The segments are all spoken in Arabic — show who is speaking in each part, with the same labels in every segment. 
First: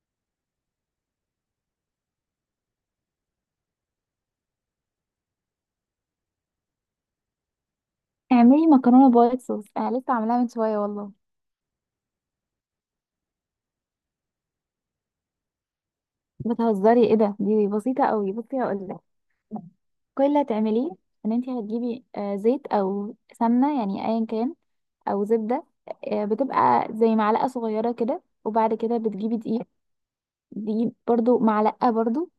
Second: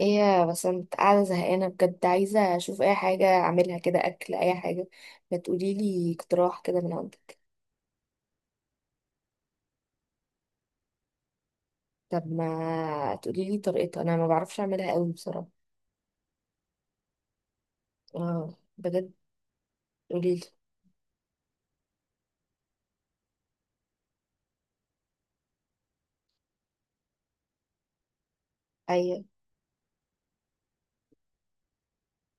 Speaker 1: ايه يا بسنت، قاعدة زهقانة بجد. عايزة اشوف اي حاجة اعملها كده، اكل اي حاجة. ما تقوليلي اقتراح كده من عندك.
Speaker 2: اعملي مكرونه وايت صوص. انا لسه عاملاها من شويه والله.
Speaker 1: طب ما تقوليلي طريقتها، انا ما بعرفش اعملها قوي بصراحة.
Speaker 2: بتهزري؟ ايه ده، دي بسيطه قوي.
Speaker 1: اه
Speaker 2: بصي هقول لك
Speaker 1: بجد؟
Speaker 2: كل
Speaker 1: قوليلي.
Speaker 2: اللي هتعمليه. ان انت هتجيبي زيت او سمنه، يعني ايا كان، او زبده. بتبقى زي معلقه صغيره كده، وبعد كده
Speaker 1: ايوه.
Speaker 2: بتجيبي دقيق، دي برضو معلقة برضو.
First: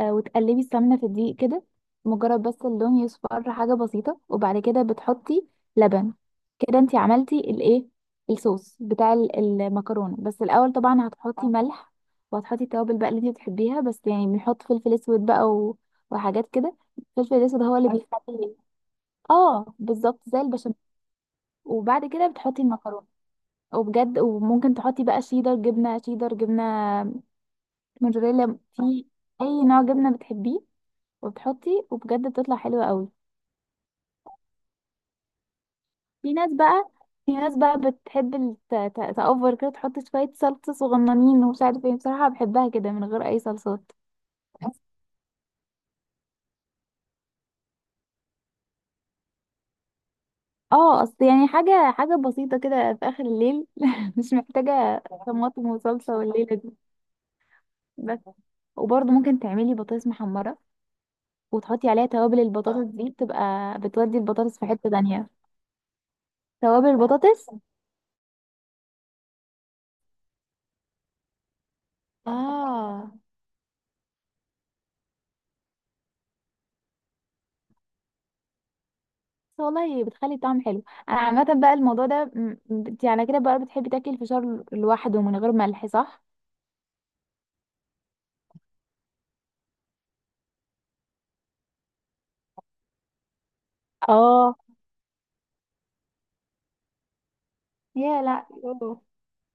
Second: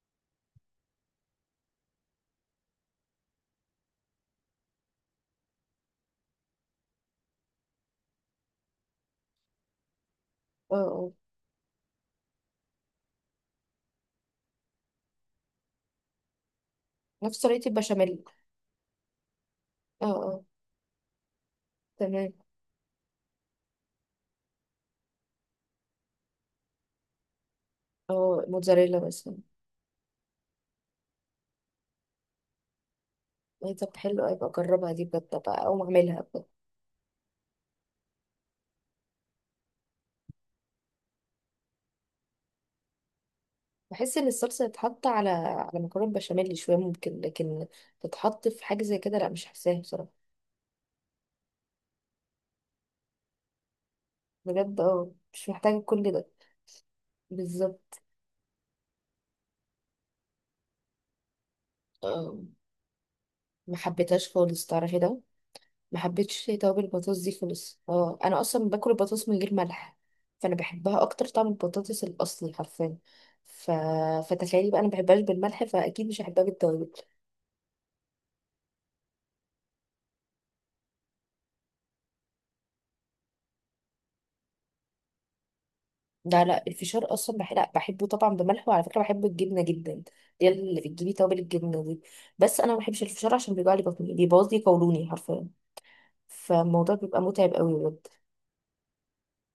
Speaker 2: وتقلبي السمنة في الدقيق كده، مجرد بس اللون يصفر، حاجة بسيطة. وبعد كده بتحطي لبن. كده انتي عملتي الايه، الصوص بتاع المكرونة. بس الأول
Speaker 1: اه
Speaker 2: طبعا
Speaker 1: اه،
Speaker 2: هتحطي ملح، وهتحطي التوابل بقى اللي انتي بتحبيها. بس يعني بنحط فلفل اسود بقى وحاجات كده. الفلفل
Speaker 1: نفس
Speaker 2: الاسود
Speaker 1: طريقة
Speaker 2: هو اللي
Speaker 1: البشاميل.
Speaker 2: بيخلي. اه
Speaker 1: اه
Speaker 2: بالظبط زي
Speaker 1: اه،
Speaker 2: البشاميل. وبعد كده
Speaker 1: تمام.
Speaker 2: بتحطي المكرونة. وبجد وممكن تحطي بقى شيدر، جبنة شيدر، جبنة
Speaker 1: اه،
Speaker 2: موتزاريلا، في
Speaker 1: موتزاريلا مثلا.
Speaker 2: اي نوع جبنه بتحبيه. وبتحطي وبجد بتطلع حلوه قوي.
Speaker 1: ايه طب، حلو اوي بقى، اجربها دي بجد بقى او اعملها
Speaker 2: في
Speaker 1: بجد.
Speaker 2: ناس بقى في ناس بقى بتحب تأوفر كده، تحط شويه صلصه صغننين ومش عارف ايه. بصراحه بحبها كده من غير اي صلصات.
Speaker 1: بحس ان الصلصة تتحط على مكرونة بشاميل شوية ممكن، لكن تتحط في حاجة زي كده لا، مش حاساها بصراحة.
Speaker 2: اه اصل يعني حاجه بسيطه كده في اخر الليل مش
Speaker 1: بجد
Speaker 2: محتاجه
Speaker 1: اه، مش
Speaker 2: طماطم
Speaker 1: محتاجة كل
Speaker 2: وصلصه
Speaker 1: ده
Speaker 2: والليله دي.
Speaker 1: بالظبط.
Speaker 2: بس وبرضه ممكن تعملي بطاطس محمره وتحطي عليها
Speaker 1: آه،
Speaker 2: توابل. البطاطس دي
Speaker 1: ما
Speaker 2: بتبقى بتودي
Speaker 1: حبيتهاش
Speaker 2: البطاطس في
Speaker 1: خالص
Speaker 2: حته
Speaker 1: تعرفي ده.
Speaker 2: تانية.
Speaker 1: ما حبيتش توابل
Speaker 2: توابل
Speaker 1: البطاطس دي
Speaker 2: البطاطس،
Speaker 1: خالص. اه انا اصلا باكل البطاطس من غير ملح، فانا بحبها اكتر، طعم البطاطس الاصلي حرفيا.
Speaker 2: اه
Speaker 1: ف... فتخيلي بقى انا ما بحبهاش بالملح، فاكيد مش هحبها بالتوابل.
Speaker 2: والله بتخلي الطعم حلو. انا عامه بقى الموضوع ده انت على كده بقى بتحبي تاكلي الفشار لوحده من غير ملح، صح؟
Speaker 1: لا لا، الفشار اصلا لا بحبه طبعا بملح، وعلى فكره بحب الجبنه جدا دي اللي بتجيبي توابل الجبنه دي. بس انا ما بحبش الفشار عشان بيوجع لي بطني، بيبوظ
Speaker 2: اه
Speaker 1: لي قولوني حرفيا. فالموضوع بيبقى متعب قوي بجد.
Speaker 2: يا لا أوه.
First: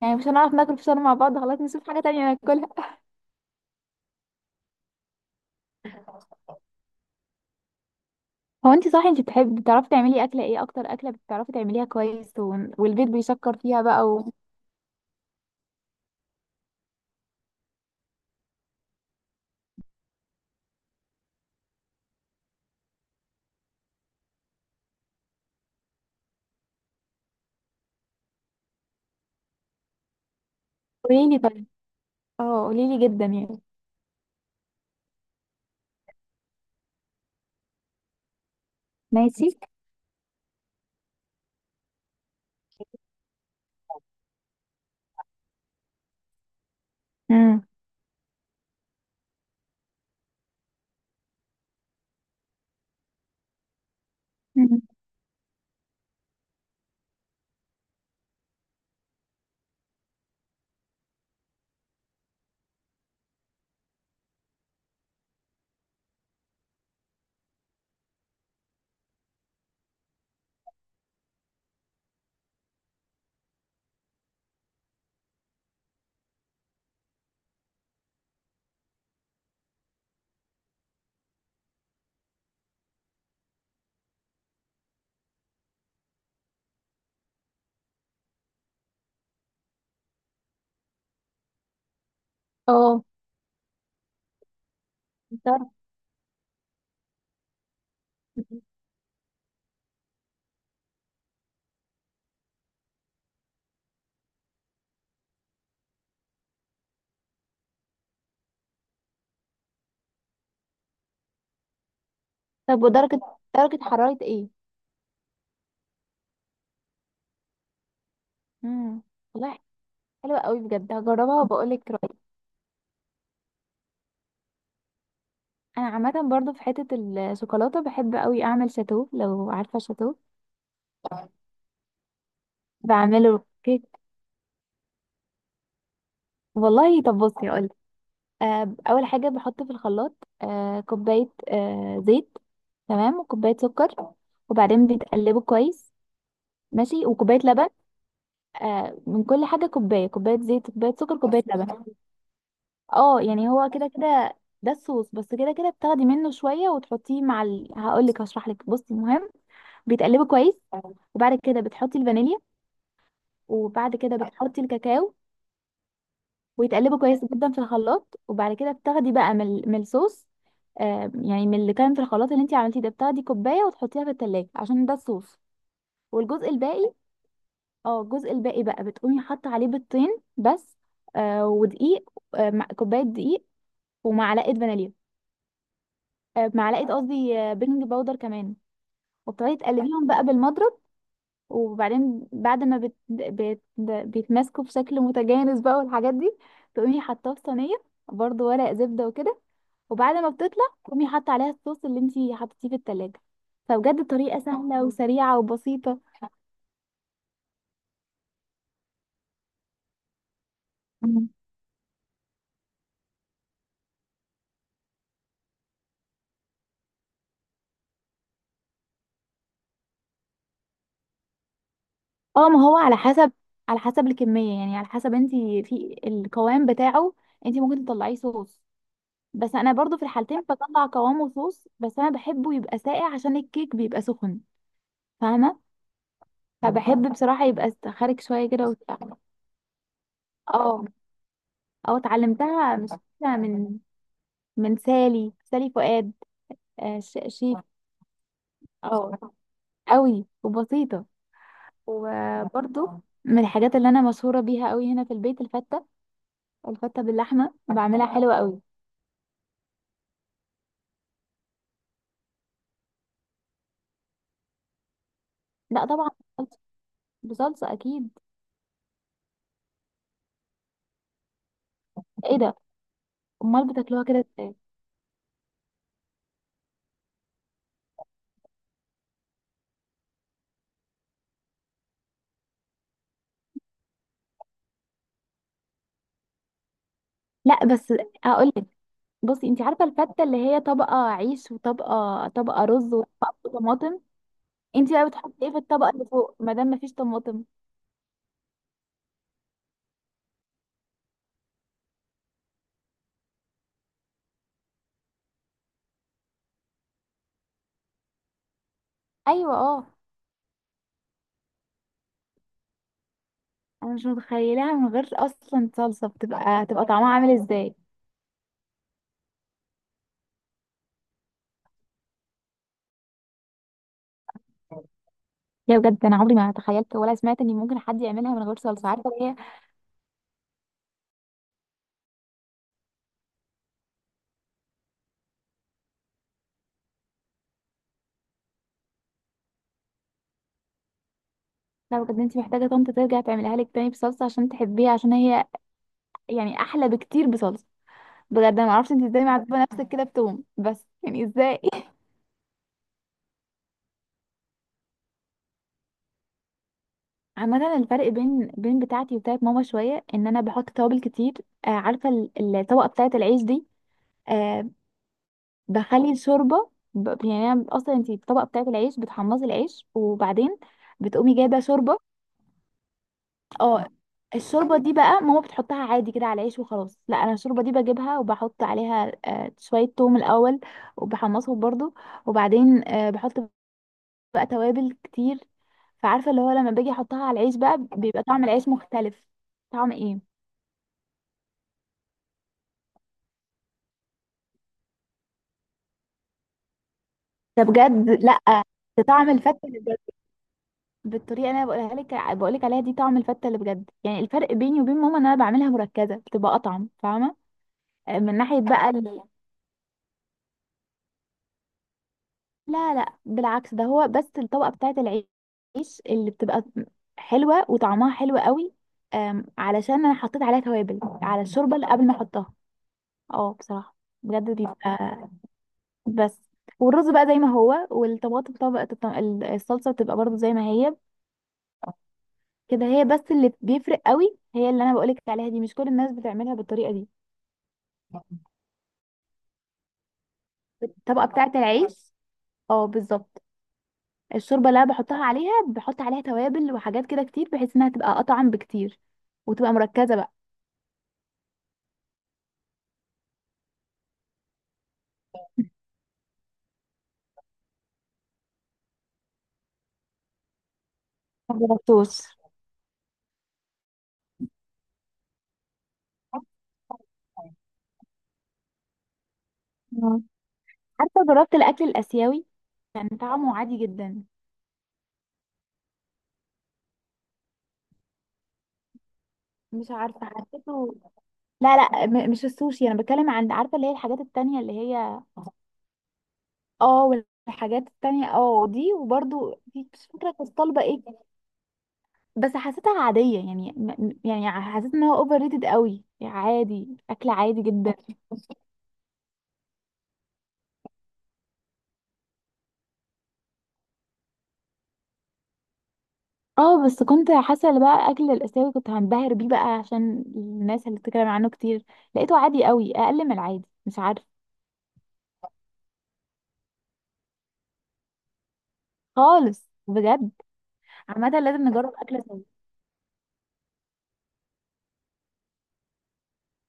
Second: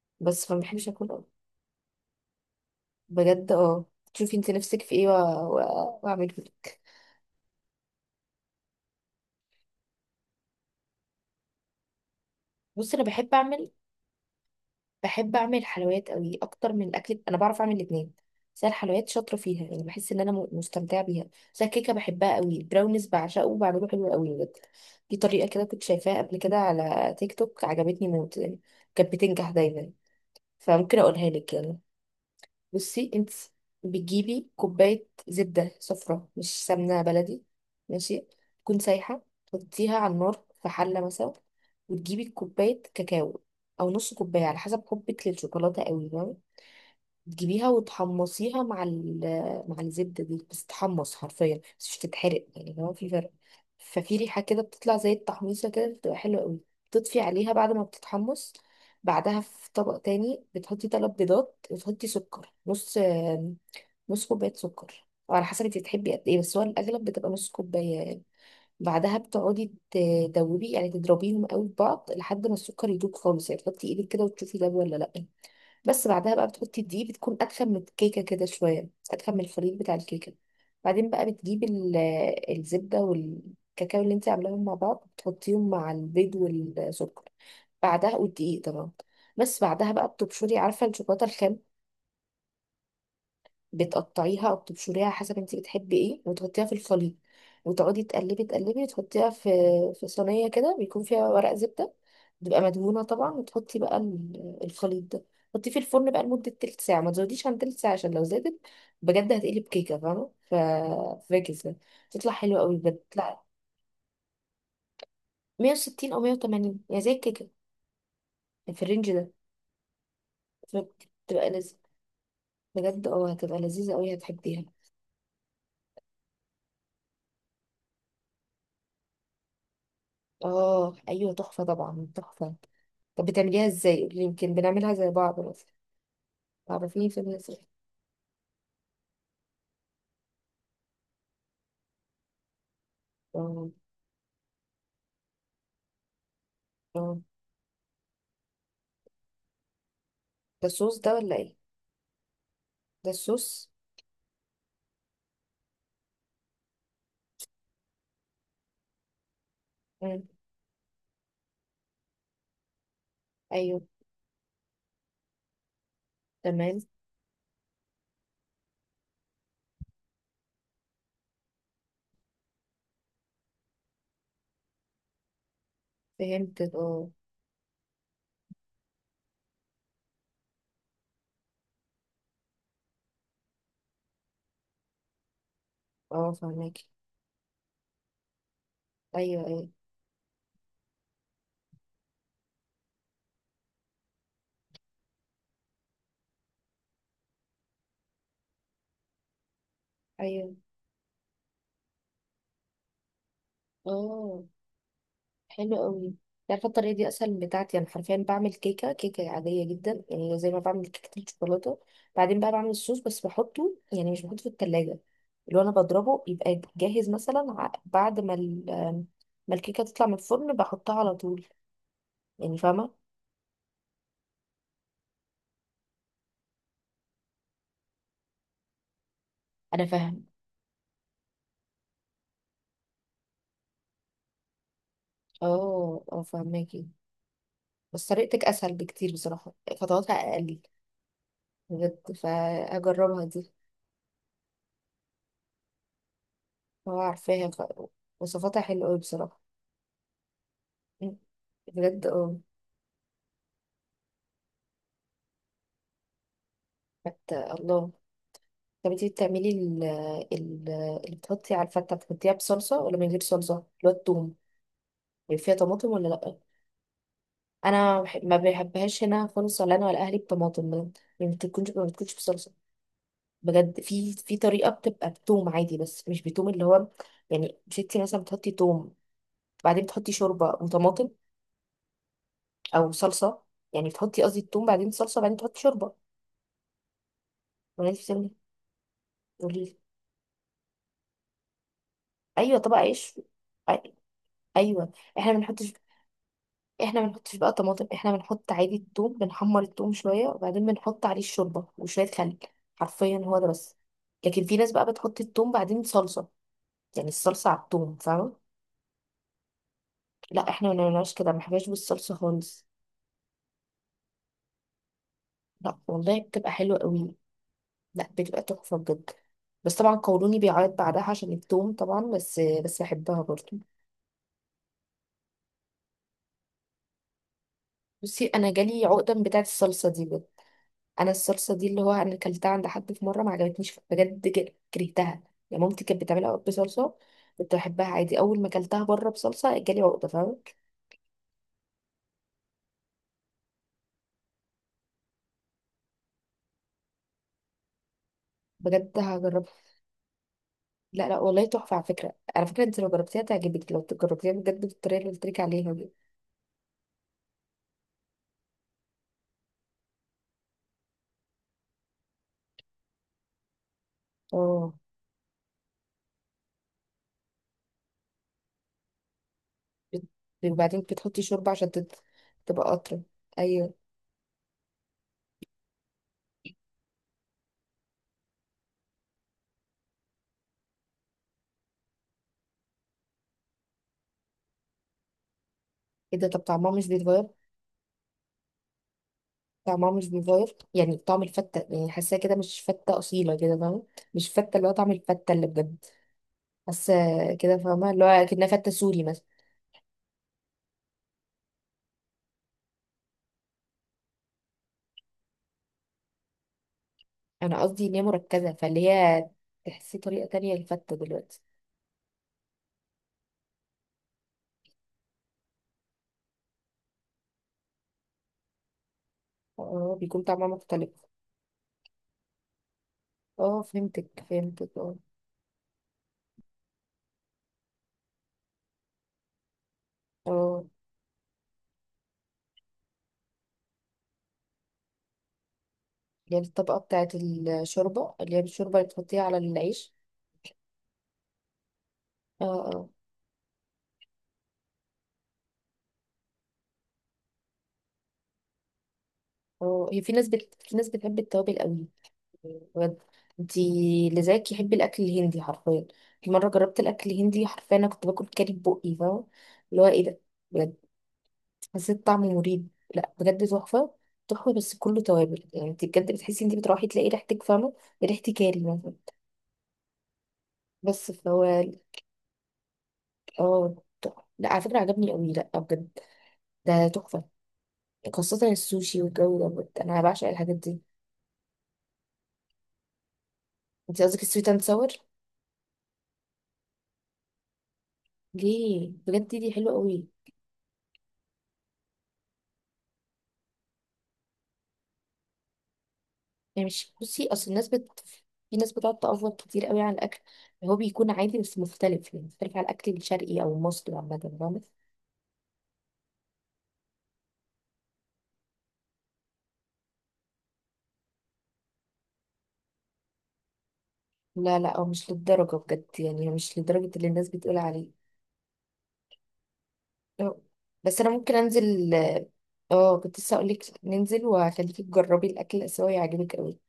Speaker 2: يعني مش
Speaker 1: بس
Speaker 2: هنعرف
Speaker 1: فما
Speaker 2: ناكل
Speaker 1: بحبش
Speaker 2: فشار
Speaker 1: اكل
Speaker 2: مع
Speaker 1: أوي.
Speaker 2: بعض، خلاص نشوف حاجه تانية ناكلها.
Speaker 1: بجد اه. تشوفي انت نفسك في ايه واعمله لك.
Speaker 2: هو انت صح، انت بتحبي، بتعرفي تعملي اكله ايه اكتر؟ اكله بتعرفي تعمليها كويس
Speaker 1: بص، انا
Speaker 2: والبيت
Speaker 1: بحب
Speaker 2: بيشكر
Speaker 1: اعمل،
Speaker 2: فيها بقى و-.
Speaker 1: بحب اعمل حلويات قوي اكتر من الاكل. انا بعرف اعمل الاثنين، بس أنا الحلويات شاطره فيها. يعني بحس ان انا مستمتعه بيها. بس الكيكه بحبها قوي، البراونيز بعشقه وبعمله حلو قوي بجد. دي طريقه كده كنت شايفاها قبل كده على تيك توك، عجبتني موت يعني. كانت بتنجح دايما. فممكن
Speaker 2: قولي
Speaker 1: اقولها
Speaker 2: لي
Speaker 1: لك
Speaker 2: طيب،
Speaker 1: يعني.
Speaker 2: اه قولي لي
Speaker 1: بصي
Speaker 2: جدا
Speaker 1: انت،
Speaker 2: يعني.
Speaker 1: بتجيبي كوباية زبدة صفرا مش سمنة بلدي، ماشي، تكون سايحة.
Speaker 2: ماشي.
Speaker 1: تحطيها على النار في حلة مثلا، وتجيبي كوباية كاكاو، أو نص كوباية على حسب حبك للشوكولاتة قوي.
Speaker 2: امم
Speaker 1: تجيبيها وتحمصيها مع الزبدة دي، بس تحمص حرفيا، بس مش تتحرق يعني، هو في فرق. ففي ريحة كده
Speaker 2: أمم.
Speaker 1: بتطلع زي التحميصة كده، بتبقى حلوة قوي. تطفي عليها بعد ما بتتحمص. بعدها في طبق تاني، بتحطي تلات بيضات وتحطي سكر، نص نص كوباية سكر أو على حسب انت بتحبي قد ايه، بس هو الأغلب بتبقى نص كوباية يعني. بعدها بتقعدي تدوبي يعني، تضربيهم قوي في بعض لحد ما السكر يدوب خالص، يعني تحطي ايدك كده وتشوفي ده ولا لأ. بس بعدها بقى بتحطي الدقيق، بتكون اتخن من الكيكه كده شويه، اتخن من الخليط بتاع الكيكه. بعدين بقى بتجيبي الزبده والكاكاو اللي انت عاملاهم مع بعض، بتحطيهم مع البيض والسكر بعدها، والدقيق طبعا. بس بعدها بقى بتبشري، عارفه الشوكولاته الخام،
Speaker 2: اه
Speaker 1: بتقطعيها او بتبشريها حسب انت
Speaker 2: درجة-
Speaker 1: بتحبي ايه، وتحطيها في الخليط وتقعدي تقلبي تقلبي. تحطيها في في صينيه كده بيكون فيها ورق زبده، بتبقى مدهونه طبعا، وتحطي بقى الخليط ده. حطيه في الفرن بقى لمده تلت ساعه، ما تزوديش عن تلت ساعه عشان لو زادت بجد هتقلب كيكه، فاهمه؟ ف فاكس ده، تطلع حلوه قوي
Speaker 2: طب
Speaker 1: بجد،
Speaker 2: ودرجه،
Speaker 1: تطلع.
Speaker 2: درجه حراره ايه؟
Speaker 1: 160 او 180 يعني، زي الكيكه، في
Speaker 2: امم
Speaker 1: الرينج ده.
Speaker 2: والله حلوه قوي بجد، هجربها
Speaker 1: بتبقى
Speaker 2: وبقول
Speaker 1: لذيذه
Speaker 2: لك.
Speaker 1: بجد اه، هتبقى لذيذه قوي هتحبيها.
Speaker 2: انا عامه برضو في حته، الشوكولاته بحب قوي اعمل شاتو، لو عارفه شاتو.
Speaker 1: اه ايوه تحفه طبعا، تحفه. طب
Speaker 2: بعمله
Speaker 1: بتعمليها
Speaker 2: كيك.
Speaker 1: ازاي؟ قولي يمكن بنعملها زي بعض مثلا،
Speaker 2: والله
Speaker 1: تعرفيني
Speaker 2: طب
Speaker 1: في
Speaker 2: بصي
Speaker 1: ازاي.
Speaker 2: اقول. اول حاجه بحط في الخلاط كوبايه، زيت. تمام، وكوبايه
Speaker 1: اه
Speaker 2: سكر، وبعدين بتقلبه كويس. ماشي،
Speaker 1: اه،
Speaker 2: وكوبايه لبن. من كل حاجه كوبايه، كوبايه
Speaker 1: ده
Speaker 2: زيت، كوبايه
Speaker 1: الصوص ده
Speaker 2: سكر،
Speaker 1: ولا
Speaker 2: كوبايه
Speaker 1: ايه؟
Speaker 2: لبن.
Speaker 1: ده
Speaker 2: اه يعني هو
Speaker 1: الصوص.
Speaker 2: كده كده. ده الصوص، بس كده كده بتاخدي منه شويه وتحطيه مع هقول لك هشرح لك، بصي المهم. بتقلبه
Speaker 1: مم.
Speaker 2: كويس، وبعد كده بتحطي الفانيليا،
Speaker 1: ايوه.
Speaker 2: وبعد كده بتحطي الكاكاو،
Speaker 1: تمام.
Speaker 2: ويتقلبوا كويس جدا في الخلاط. وبعد كده بتاخدي بقى من من الصوص، يعني من اللي كان في الخلاط اللي انت عملتيه ده، بتاخدي كوبايه وتحطيها في التلاجة، عشان ده الصوص. والجزء
Speaker 1: فهمت
Speaker 2: الباقي،
Speaker 1: اه.
Speaker 2: اه الجزء الباقي بقى بتقومي حاطه عليه بيضتين بس، آه ودقيق، آه كوبايه دقيق، ومعلقه فانيليا،
Speaker 1: اه
Speaker 2: آه
Speaker 1: فهمك.
Speaker 2: معلقه، قصدي آه بيكنج باودر كمان.
Speaker 1: ايوه
Speaker 2: وبتقعدي
Speaker 1: ايوه.
Speaker 2: تقلبيهم بقى بالمضرب، وبعدين بعد ما بيتماسكوا بشكل متجانس بقى والحاجات دي، تقومي حاطاه في صينيه، برضو ورق زبده وكده. وبعد ما
Speaker 1: ايوه
Speaker 2: بتطلع تقومي حاطه عليها الصوص اللي انتي حطيتيه في التلاجة. فبجد طريقه
Speaker 1: اه.
Speaker 2: سهله آه. وسريعه
Speaker 1: حلو
Speaker 2: وبسيطه.
Speaker 1: قوي. عارفه الطريقه دي اسهل من بتاعتي. انا حرفيا بعمل كيكه عاديه جدا يعني، زي ما بعمل كيكه
Speaker 2: مم.
Speaker 1: الشوكولاته. بعدين بقى بعمل الصوص، بس بحطه يعني، مش بحطه في التلاجة. اللي هو انا بضربه يبقى جاهز مثلا، بعد ما ما الكيكه تطلع من الفرن بحطها على طول.
Speaker 2: اه
Speaker 1: يعني
Speaker 2: ما هو
Speaker 1: فاهمة؟
Speaker 2: على حسب، على حسب الكميه، يعني على حسب انتي في القوام بتاعه. انتي ممكن تطلعيه صوص، بس انا
Speaker 1: أنا
Speaker 2: برضو في
Speaker 1: فاهم.
Speaker 2: الحالتين بطلع قوامه صوص، بس انا بحبه يبقى ساقع عشان الكيك بيبقى سخن. فاهمه؟
Speaker 1: اه اه، فاهماكي.
Speaker 2: فبحب بصراحه يبقى
Speaker 1: بس
Speaker 2: خارج
Speaker 1: طريقتك
Speaker 2: شويه كده.
Speaker 1: أسهل بكتير بصراحة، خطواتها أقل.
Speaker 2: اه اه
Speaker 1: بجد
Speaker 2: اتعلمتها مش
Speaker 1: فهجربها
Speaker 2: فاكرة
Speaker 1: دي.
Speaker 2: من، من سالي، سالي فؤاد.
Speaker 1: هو عارفاها.
Speaker 2: شيف.
Speaker 1: وصفاتها حلوة أوي
Speaker 2: اه
Speaker 1: بصراحة.
Speaker 2: قوي وبسيطة.
Speaker 1: مم. بجد اه.
Speaker 2: وبرضو من الحاجات اللي انا مشهورة بيها قوي هنا في البيت الفتة. الفتة باللحمة
Speaker 1: الله.
Speaker 2: بعملها حلوة قوي.
Speaker 1: طب انتي بتعملي ال... اللي بتحطي على الفتة، بتحطيها بصلصة ولا من غير صلصة، اللي هو التوم؟ يعني فيها
Speaker 2: لا
Speaker 1: طماطم ولا
Speaker 2: طبعا،
Speaker 1: لأ؟
Speaker 2: بصلصة، بصلصة
Speaker 1: أنا
Speaker 2: اكيد.
Speaker 1: ما بحبهاش هنا خالص، ولا أنا ولا أهلي بطماطم بجد. يعني ما بتكونش
Speaker 2: ايه
Speaker 1: بصلصة.
Speaker 2: ده، امال
Speaker 1: بجد
Speaker 2: بتاكلوها
Speaker 1: في
Speaker 2: كده
Speaker 1: في
Speaker 2: ازاي؟
Speaker 1: طريقه بتبقى بتوم عادي، بس مش بتوم اللي هو. يعني ستي مثلا بتحطي توم، بعدين بتحطي شوربه وطماطم او صلصه. يعني بتحطي قصدي التوم بعدين صلصه، بعدين تحطي شوربه.
Speaker 2: لا
Speaker 1: ولا
Speaker 2: بس
Speaker 1: انت بتعملي؟
Speaker 2: اقول لك، بصي
Speaker 1: قولي
Speaker 2: انت
Speaker 1: لي.
Speaker 2: عارفة الفتة اللي هي طبقة عيش وطبقة،
Speaker 1: ايوه
Speaker 2: طبقة
Speaker 1: طبق
Speaker 2: رز،
Speaker 1: عيش.
Speaker 2: وطبقة
Speaker 1: أي-
Speaker 2: طماطم. انت
Speaker 1: ايوه.
Speaker 2: بقى
Speaker 1: احنا
Speaker 2: بتحطي
Speaker 1: ما
Speaker 2: ايه في
Speaker 1: بنحطش،
Speaker 2: الطبقة اللي فوق ما دام مفيش
Speaker 1: احنا ما بنحطش
Speaker 2: طماطم؟
Speaker 1: بقى طماطم، احنا بنحط عادي التوم، بنحمر التوم شويه وبعدين بنحط عليه الشوربه وشويه خل، حرفيا هو ده بس. لكن في ناس بقى بتحط التوم بعدين صلصه، يعني الصلصه على التوم فاهمه.
Speaker 2: ايوه اه.
Speaker 1: لا احنا ما بنعملش كده، ما بنحبهاش بالصلصه خالص.
Speaker 2: انا مش متخيلاها من غير اصلا
Speaker 1: لا
Speaker 2: صلصه،
Speaker 1: والله بتبقى
Speaker 2: بتبقى
Speaker 1: حلوة
Speaker 2: تبقى طعمها
Speaker 1: قوي،
Speaker 2: عامل ازاي؟
Speaker 1: لا بتبقى تحفة بجد. بس طبعا قولوني بيعيط بعدها عشان التوم طبعا، بس بحبها برضو.
Speaker 2: يا بجد انا عمري ما تخيلت ولا سمعت ان ممكن حد
Speaker 1: بصي
Speaker 2: يعملها من
Speaker 1: انا
Speaker 2: غير
Speaker 1: جالي
Speaker 2: صلصه، عارفه
Speaker 1: عقدة
Speaker 2: هي.
Speaker 1: بتاعة الصلصة دي بجد. انا الصلصة دي اللي هو انا اكلتها عند حد في مرة ما عجبتنيش بجد، كرهتها. يعني مامتي كانت بتعملها بصلصة كنت بحبها عادي، اول ما اكلتها بره بصلصة جالي عقدة فاهمة.
Speaker 2: لا بجد انت محتاجه طنط ترجع تعملها لك تاني بصلصه عشان تحبيها، عشان هي يعني احلى بكتير بصلصه. بجد انا ما
Speaker 1: بجد
Speaker 2: اعرفش انت ازاي
Speaker 1: هجربها.
Speaker 2: معذبه نفسك كده بتوم بس،
Speaker 1: لا لا
Speaker 2: يعني
Speaker 1: والله
Speaker 2: ازاي
Speaker 1: تحفة، على فكرة على فكرة انت لو جربتيها تعجبك، لو جربتيها بجد بالطريقة اللي قلت لك عليها دي.
Speaker 2: عامة الفرق بين بتاعتي وبتاعت ماما شوية، ان انا بحط توابل كتير. آه عارفة الطبقة بتاعت العيش دي، آه،
Speaker 1: اه
Speaker 2: بخلي الشوربه يعني انا اصلا انت الطبقه بتاعت العيش بتحمصي العيش
Speaker 1: بت-
Speaker 2: وبعدين
Speaker 1: وبعدين بتحطي
Speaker 2: بتقومي
Speaker 1: شوربة
Speaker 2: جايبه
Speaker 1: عشان
Speaker 2: شوربه.
Speaker 1: تبقى أطرى. أيوه.
Speaker 2: اه الشوربه دي بقى ماما بتحطها عادي كده على العيش وخلاص. لا انا الشوربه دي بجيبها وبحط عليها شويه توم الاول، وبحمصهم برضو، وبعدين بحط بقى توابل كتير.
Speaker 1: ايه ده،
Speaker 2: فعارفه
Speaker 1: طب
Speaker 2: اللي هو
Speaker 1: طعمها
Speaker 2: لما
Speaker 1: مش
Speaker 2: باجي احطها
Speaker 1: بيتغير؟
Speaker 2: على العيش بقى بيبقى طعم العيش مختلف.
Speaker 1: طعمها
Speaker 2: طعم
Speaker 1: مش
Speaker 2: ايه،
Speaker 1: بيتغير، يعني طعم الفتة، يعني حاساها كده مش فتة أصيلة كده فاهمة. مش فتة، اللي هو طعم الفتة اللي بجد، حاسة كده
Speaker 2: ده
Speaker 1: فاهمة، اللي
Speaker 2: بجد
Speaker 1: هو
Speaker 2: لا،
Speaker 1: كأنها فتة سوري
Speaker 2: ده
Speaker 1: مثلا.
Speaker 2: طعم الفتة. بالطريقه اللي انا بقولها لك، بقول لك عليها دي طعم الفته اللي بجد. يعني الفرق بيني وبين ماما ان انا بعملها مركزه، بتبقى اطعم فاهمه.
Speaker 1: أنا قصدي إن هي
Speaker 2: من
Speaker 1: مركزة،
Speaker 2: ناحيه
Speaker 1: فاللي
Speaker 2: بقى
Speaker 1: هي تحسي طريقة تانية للفتة دلوقتي.
Speaker 2: لا لا، بالعكس ده هو، بس الطبقه بتاعه العيش اللي بتبقى حلوه وطعمها حلو قوي، علشان
Speaker 1: اه
Speaker 2: انا
Speaker 1: بيكون
Speaker 2: حطيت
Speaker 1: طعمها
Speaker 2: عليها
Speaker 1: مختلف.
Speaker 2: توابل، على الشوربه اللي قبل ما احطها. اه
Speaker 1: اه
Speaker 2: بصراحه
Speaker 1: فهمتك
Speaker 2: بجد
Speaker 1: فهمتك اه.
Speaker 2: بيبقى، بس. والرز بقى زي ما هو، والطماطم طبقه الصلصه بتبقى برضو زي ما
Speaker 1: اه،
Speaker 2: هي. كده هي بس اللي بيفرق قوي، هي اللي انا بقولك عليها دي، مش كل الناس
Speaker 1: اللي هي
Speaker 2: بتعملها
Speaker 1: الطبقة
Speaker 2: بالطريقه دي.
Speaker 1: بتاعت الشوربة، اللي هي الشوربة اللي بتحطيها على العيش.
Speaker 2: الطبقه بتاعه العيش،
Speaker 1: اه
Speaker 2: اه
Speaker 1: آه.
Speaker 2: بالظبط. الشوربه اللي انا بحطها عليها بحط عليها توابل وحاجات كده كتير، بحيث انها تبقى اطعم بكتير وتبقى
Speaker 1: اه هي، في
Speaker 2: مركزه
Speaker 1: ناس
Speaker 2: بقى.
Speaker 1: في ناس بتحب التوابل قوي بجد. انتي اللي زيك يحب الاكل الهندي حرفيا. في مره جربت الاكل الهندي حرفيا، انا كنت باكل كاري ببقي فاهمه، اللي هو ايه ده بجد،
Speaker 2: ما
Speaker 1: حسيت
Speaker 2: جربتوش.
Speaker 1: طعمه مريب. لا بجد تحفه، تحفه بس كله توابل يعني. انت بجد بتحسي، انت بتروحي تلاقي ريحتك فاهمه، ريحه كاري مثلا.
Speaker 2: مم.
Speaker 1: بس
Speaker 2: عارفه جربت
Speaker 1: فهو.
Speaker 2: الاكل الاسيوي، كان طعمه
Speaker 1: اه
Speaker 2: عادي
Speaker 1: تحفة.
Speaker 2: جدا،
Speaker 1: لا على فكره عجبني قوي، لا بجد ده تحفه، خاصه السوشي والجو ده بجد.
Speaker 2: مش
Speaker 1: انا بعشق
Speaker 2: عارفه
Speaker 1: الحاجات دي.
Speaker 2: حسيته. لا لا، مش السوشي، انا بتكلم عن، عارفه اللي هي
Speaker 1: انت
Speaker 2: الحاجات
Speaker 1: قصدك السويت
Speaker 2: التانية
Speaker 1: اند
Speaker 2: اللي
Speaker 1: ساور؟
Speaker 2: هي. اه والحاجات التانية اه
Speaker 1: ليه؟
Speaker 2: دي،
Speaker 1: بجد دي
Speaker 2: وبرده
Speaker 1: حلوه
Speaker 2: في
Speaker 1: قوي.
Speaker 2: مش فاكره كنت طالبه ايه. بس حسيتها عادية، يعني يعني حسيت ان هو اوفر ريتد قوي،
Speaker 1: يعني مش،
Speaker 2: عادي
Speaker 1: بصي
Speaker 2: اكل
Speaker 1: اصل
Speaker 2: عادي
Speaker 1: الناس
Speaker 2: جدا.
Speaker 1: في ناس بتقعد تأفور كتير قوي على الاكل، اللي هو بيكون عادي بس مختلف يعني، مختلف على الاكل الشرقي او المصري عامه فاهمة؟
Speaker 2: اه بس كنت حاسة اللي بقى اكل الاسيوي كنت هنبهر بيه بقى عشان الناس اللي بتتكلم عنه كتير، لقيته عادي قوي، اقل من العادي مش عارفة،
Speaker 1: لا لا، هو مش للدرجه بجد، يعني هو مش لدرجه اللي الناس بتقول عليه.
Speaker 2: خالص بجد.
Speaker 1: لا. بس انا ممكن
Speaker 2: عامة لازم
Speaker 1: انزل.
Speaker 2: نجرب اكل سوا.
Speaker 1: اه كنت لسه اقول لك ننزل وهخليكي تجربي الاكل الاسيوي، هيعجبك قوي.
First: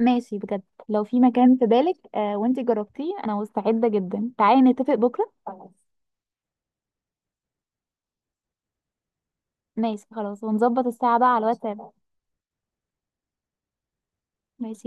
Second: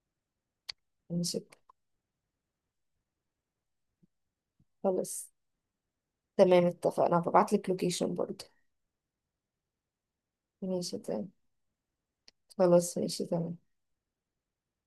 Speaker 2: ماشي بجد، لو في
Speaker 1: ماشي
Speaker 2: مكان في بالك آه وانتي جربتيه، انا مستعدة جدا، تعالي نتفق
Speaker 1: خلاص
Speaker 2: بكرة خلاص.
Speaker 1: تمام اتفقنا، هبعت لك لوكيشن برضه.
Speaker 2: ماشي خلاص، ونظبط
Speaker 1: ماشي
Speaker 2: الساعة بقى
Speaker 1: تمام.
Speaker 2: على الواتساب.
Speaker 1: خلاص ماشي تمام.
Speaker 2: ماشي